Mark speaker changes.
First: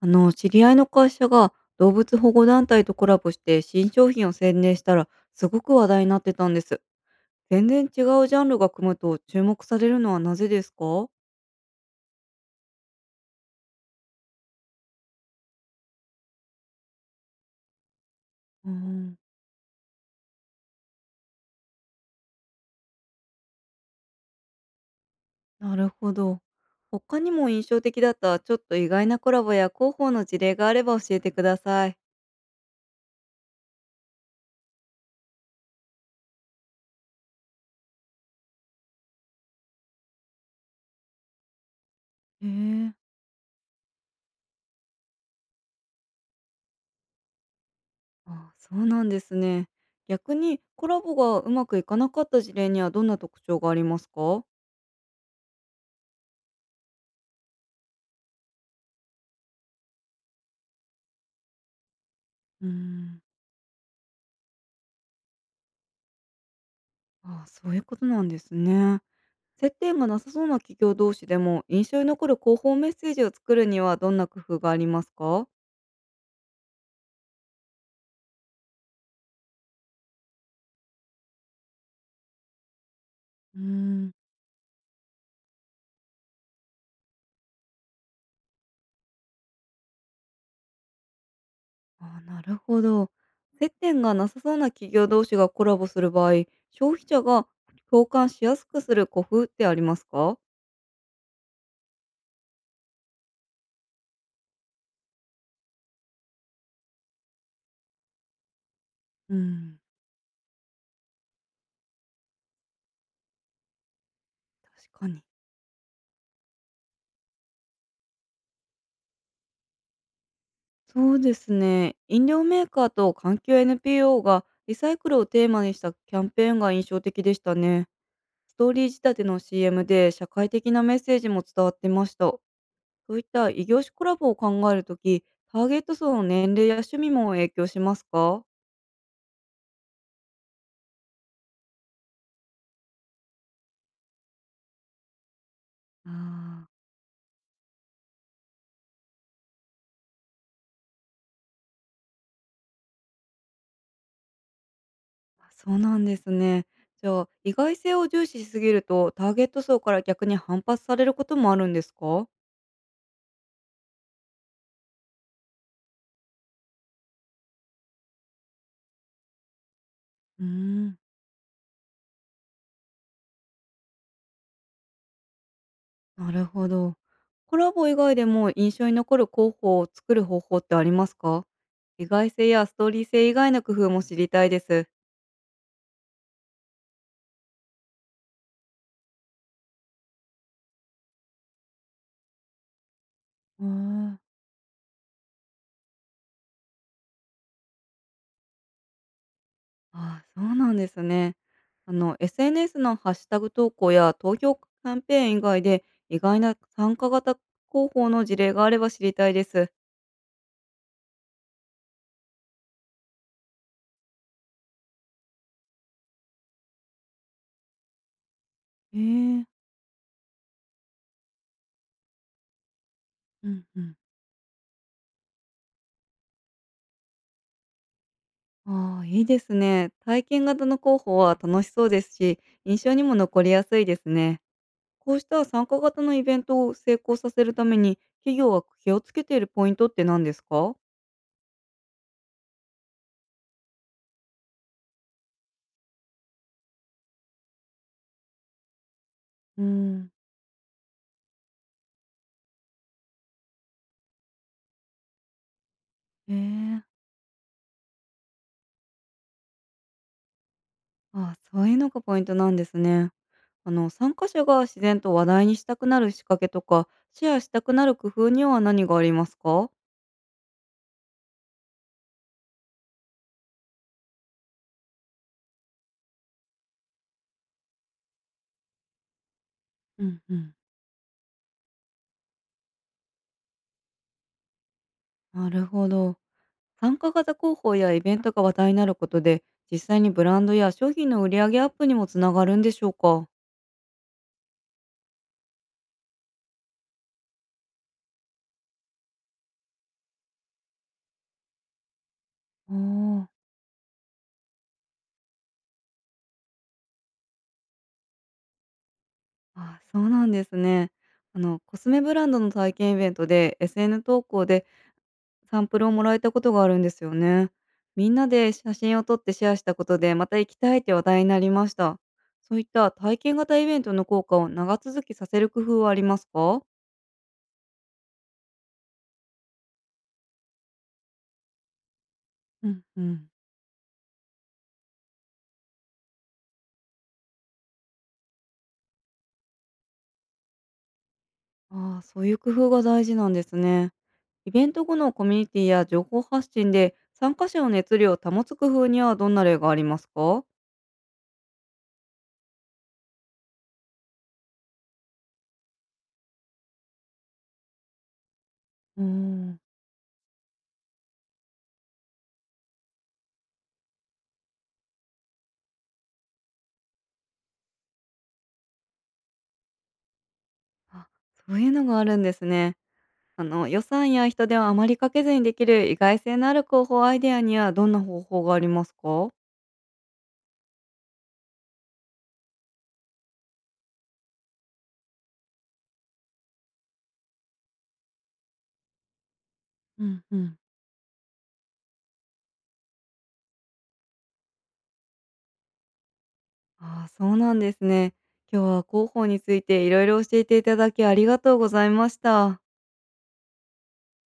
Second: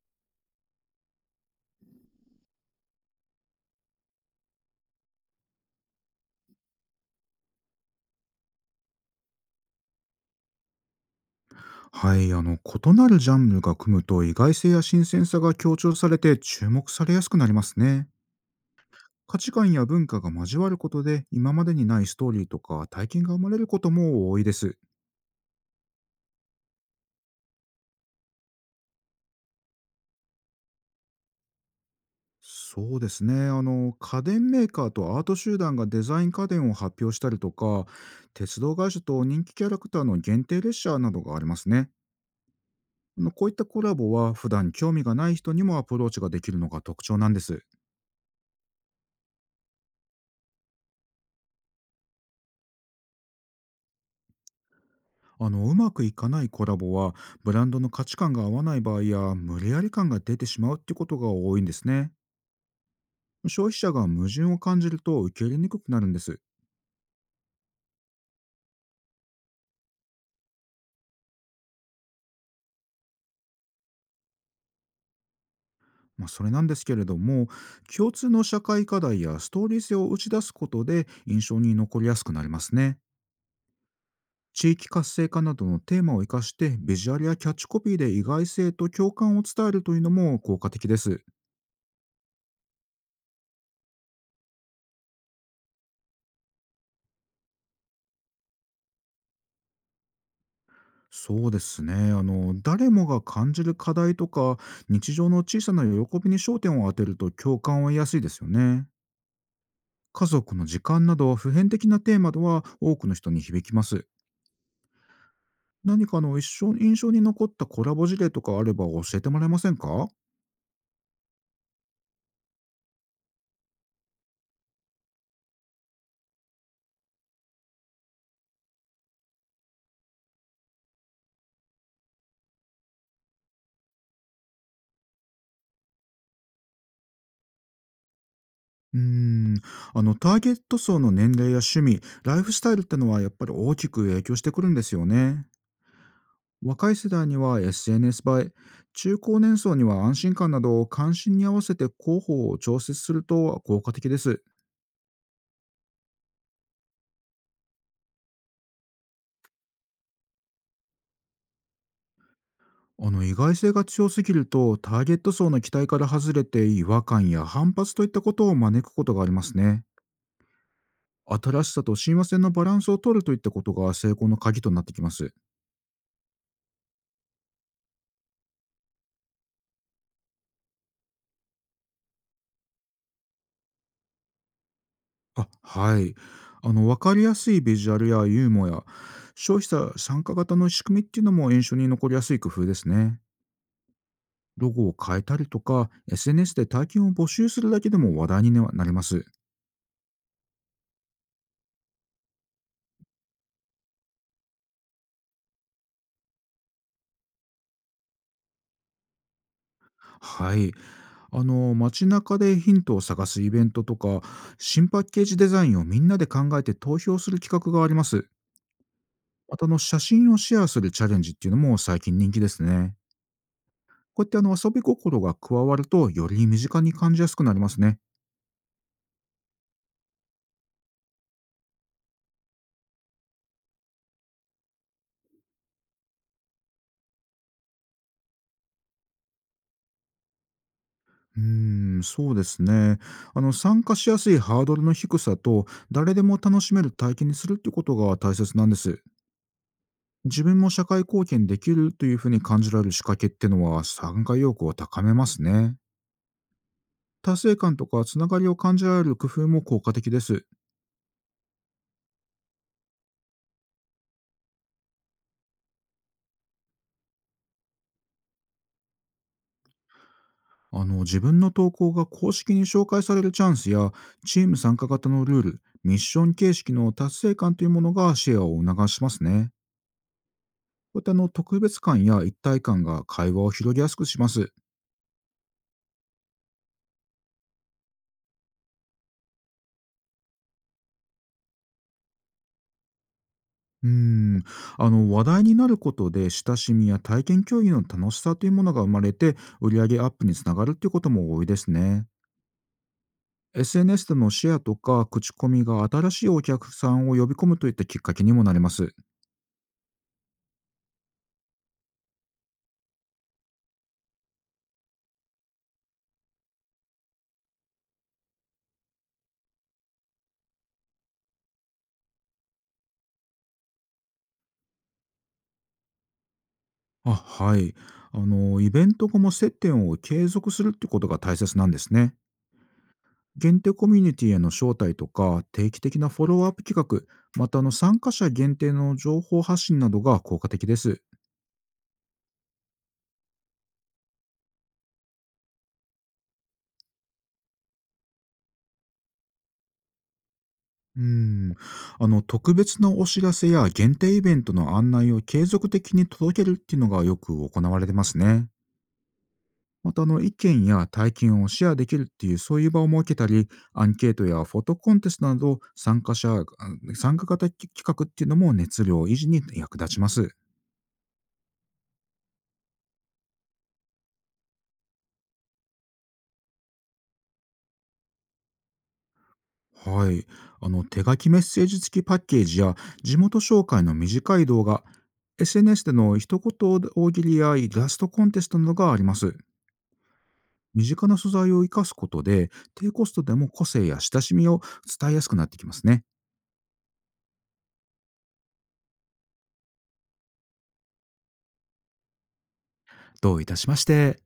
Speaker 1: 知り合いの会社が動物保護団体とコラボして新商品を宣伝したらすごく話題になってたんです。全然違うジャンルが組むと注目されるのはなぜですか？
Speaker 2: はい、異なるジャンルが組むと意外性や新鮮さが強調されて注目されやすくなりますね。
Speaker 1: うん。
Speaker 2: 価値観や文化が交わることで今までにないストーリーとか体験が生まれることも多いです。
Speaker 1: なるほど。他にも印象的だったちょっと意外なコラボや広報の事例があれば教えてください。
Speaker 2: そうですね。家電メーカーとアート集団がデザイン家電を発表したりとか、鉄道会社と人気キャラクターの限定列車などがありますね。
Speaker 1: へえ。
Speaker 2: こういったコラボは普段興味がない人にもアプローチができるのが特徴なんです。
Speaker 1: あ、そうなんですね。逆にコラボがうまくいかなかった事例にはどんな特徴がありますか？
Speaker 2: うまくいかないコラボは、ブランドの価値観が合わない場合や無理やり感が出てしまうってことが多いんですね。
Speaker 1: うん。
Speaker 2: 消費者が矛盾を感じると受け入れにくくなるんです。
Speaker 1: あ、そういうことなんですね。接点がなさそうな企業同士でも印象に残る広報メッセージを作るにはどんな工夫がありますか？
Speaker 2: まあ、それなんですけれども、共通の社会課題やストーリー性を打ち出すことで印象に残りやすくなりますね。
Speaker 1: うーん。
Speaker 2: 地域活性化などのテーマを生かしてビジュアルやキャッチコピーで意外性と共感を伝えるというのも効果的です。
Speaker 1: あ、なるほど。接点がなさそうな企業同士がコラボする場合、消費者が共感しやすくする工夫ってありますか？
Speaker 2: そうですね。あの、誰もが感じる課題とか、日常の小さな喜びに焦点を当てると共感を得やすいですよね。
Speaker 1: うん。
Speaker 2: 家族の時間など普遍的なテーマでは多くの人に響きます。
Speaker 1: 確かに。
Speaker 2: 何か一生印象に残ったコラボ事例とかあれば教えてもらえませんか？
Speaker 1: そうですね。飲料メーカーと環境 NPO がリサイクルをテーマにしたキャンペーンが印象的でしたね。ストーリー仕立ての CM で社会的なメッセージも伝わってました。そういった異業種コラボを考えるとき、ターゲット層の年齢や趣味も影響しますか？
Speaker 2: うーん、ターゲット層の年齢や趣味、ライフスタイルってのはやっぱり大きく影響してくるんですよね。
Speaker 1: あ
Speaker 2: 若い世代には SNS 映え、中高年層には安心感などを関心に合わせて広報を調節すると効果的です。
Speaker 1: あ、そうなんですね。じゃあ、意外性を重視しすぎると、ターゲット層から逆に反発されることもあるんですか？
Speaker 2: 意外性が強すぎるとターゲット層の期待から外れて違和感や反発といったことを招くことがありますね。
Speaker 1: うーん。
Speaker 2: 新しさと親和性のバランスを取るといったことが成功の鍵となってきます。
Speaker 1: なるほど。コラボ以外でも印象に残る候補を作る方法ってありますか？意外性やストーリー性以外の工夫も知りたいです。
Speaker 2: あ、はい。分かりやすいビジュアルやユーモア、消費者参加型の仕組みっていうのも印象に残りやすい工夫ですね。
Speaker 1: へえ。
Speaker 2: ロゴを変えたりとか、SNS で体験を募集するだけでも話題になります。
Speaker 1: ああ、そうなんですね。SNS のハッシュタグ投稿や投票キャンペーン以外で、意外な参加型広報の事例があれば知りたいです。
Speaker 2: はい。あの、街中でヒントを探すイベントとか、新パッケージデザインをみんなで考えて投票する企画があります。
Speaker 1: ええ。
Speaker 2: また、あの、写真をシェアするチャレンジっていうのも最近人気ですね。
Speaker 1: うんうん。
Speaker 2: こうやって遊び心が加わると、より身近に感じやすくなりますね。
Speaker 1: ああ、いいですね。体験型の広報は楽しそうですし、印象にも残りやすいですね。こうした参加型のイベントを成功させるために、企業は気をつけているポイントって何ですか？
Speaker 2: うーん、そうですね。あの、参加しやすいハードルの低さと、誰でも楽しめる体験にするってことが大切なんです。
Speaker 1: うん。
Speaker 2: 自分も社会貢献できるというふうに感じられる仕掛けってのは参加意欲を高めますね。
Speaker 1: ええ。
Speaker 2: 達成感とかつながりを感じられる工夫も効果的です。
Speaker 1: ああ、そういうのがポイントなんですね。参加者が自然と話題にしたくなる仕掛けとか、シェアしたくなる工夫には何がありますか？
Speaker 2: 自分の投稿が公式に紹介されるチャンスやチーム参加型のルール、ミッション形式の達成感というものがシェアを促しますね。
Speaker 1: うんうん。
Speaker 2: こういった特別感や一体感が会話を広げやすくします。
Speaker 1: なるほど。参加型広報やイベントが話題になることで、実際にブランドや商品の売り上げアップにもつながるんでしょうか？
Speaker 2: うーん、話題になることで親しみや体験共有の楽しさというものが生まれて売上アップにつながるっていうことも多いですね。
Speaker 1: おー。
Speaker 2: SNS でのシェアとか口コミが新しいお客さんを呼び込むといったきっかけにもなります。
Speaker 1: ああ、そうなんですね。コスメブランドの体験イベントで SN 投稿でサンプルをもらえたことがあるんですよね。みんなで写真を撮ってシェアしたことで、また行きたいって話題になりました。そういった体験型イベントの効果を長続きさせる工夫はありますか？
Speaker 2: あ、はい。イベント後も接点を継続するってことが大切なんですね。
Speaker 1: うんうん。
Speaker 2: 限定コミュニティへの招待とか定期的なフォローアップ企画、また参加者限定の情報発信などが効果的です。
Speaker 1: ああ、そういう工夫が大事なんですね。イベント後のコミュニティや情報発信で参加者の熱量を保つ工夫にはどんな例がありますか？
Speaker 2: うん。あの、特別なお知らせや限定イベントの案内を継続的に届けるっていうのがよく行われてますね。
Speaker 1: うーん。
Speaker 2: また、あの、意見や体験をシェアできるっていう、そういう場を設けたり、アンケートやフォトコンテストなど、参加型企画っていうのも熱量維持に役立ちます。
Speaker 1: あ、そういうのがあるんですね。あの、予算や人手をあまりかけずにできる意外性のある広報アイデアにはどんな方法がありますか？
Speaker 2: はい。あの、手書きメッセージ付きパッケージや、地元紹介の短い動画、SNS での一言大喜利やイラストコンテストなどがあります。
Speaker 1: うんうん。
Speaker 2: 身近な素材を生かすことで、低コストでも個性や親しみを伝えやすくなってきますね。
Speaker 1: ああ、そうなんですね。今日は広報についていろいろ教えていただきありがとうございました。
Speaker 2: どういたしまして。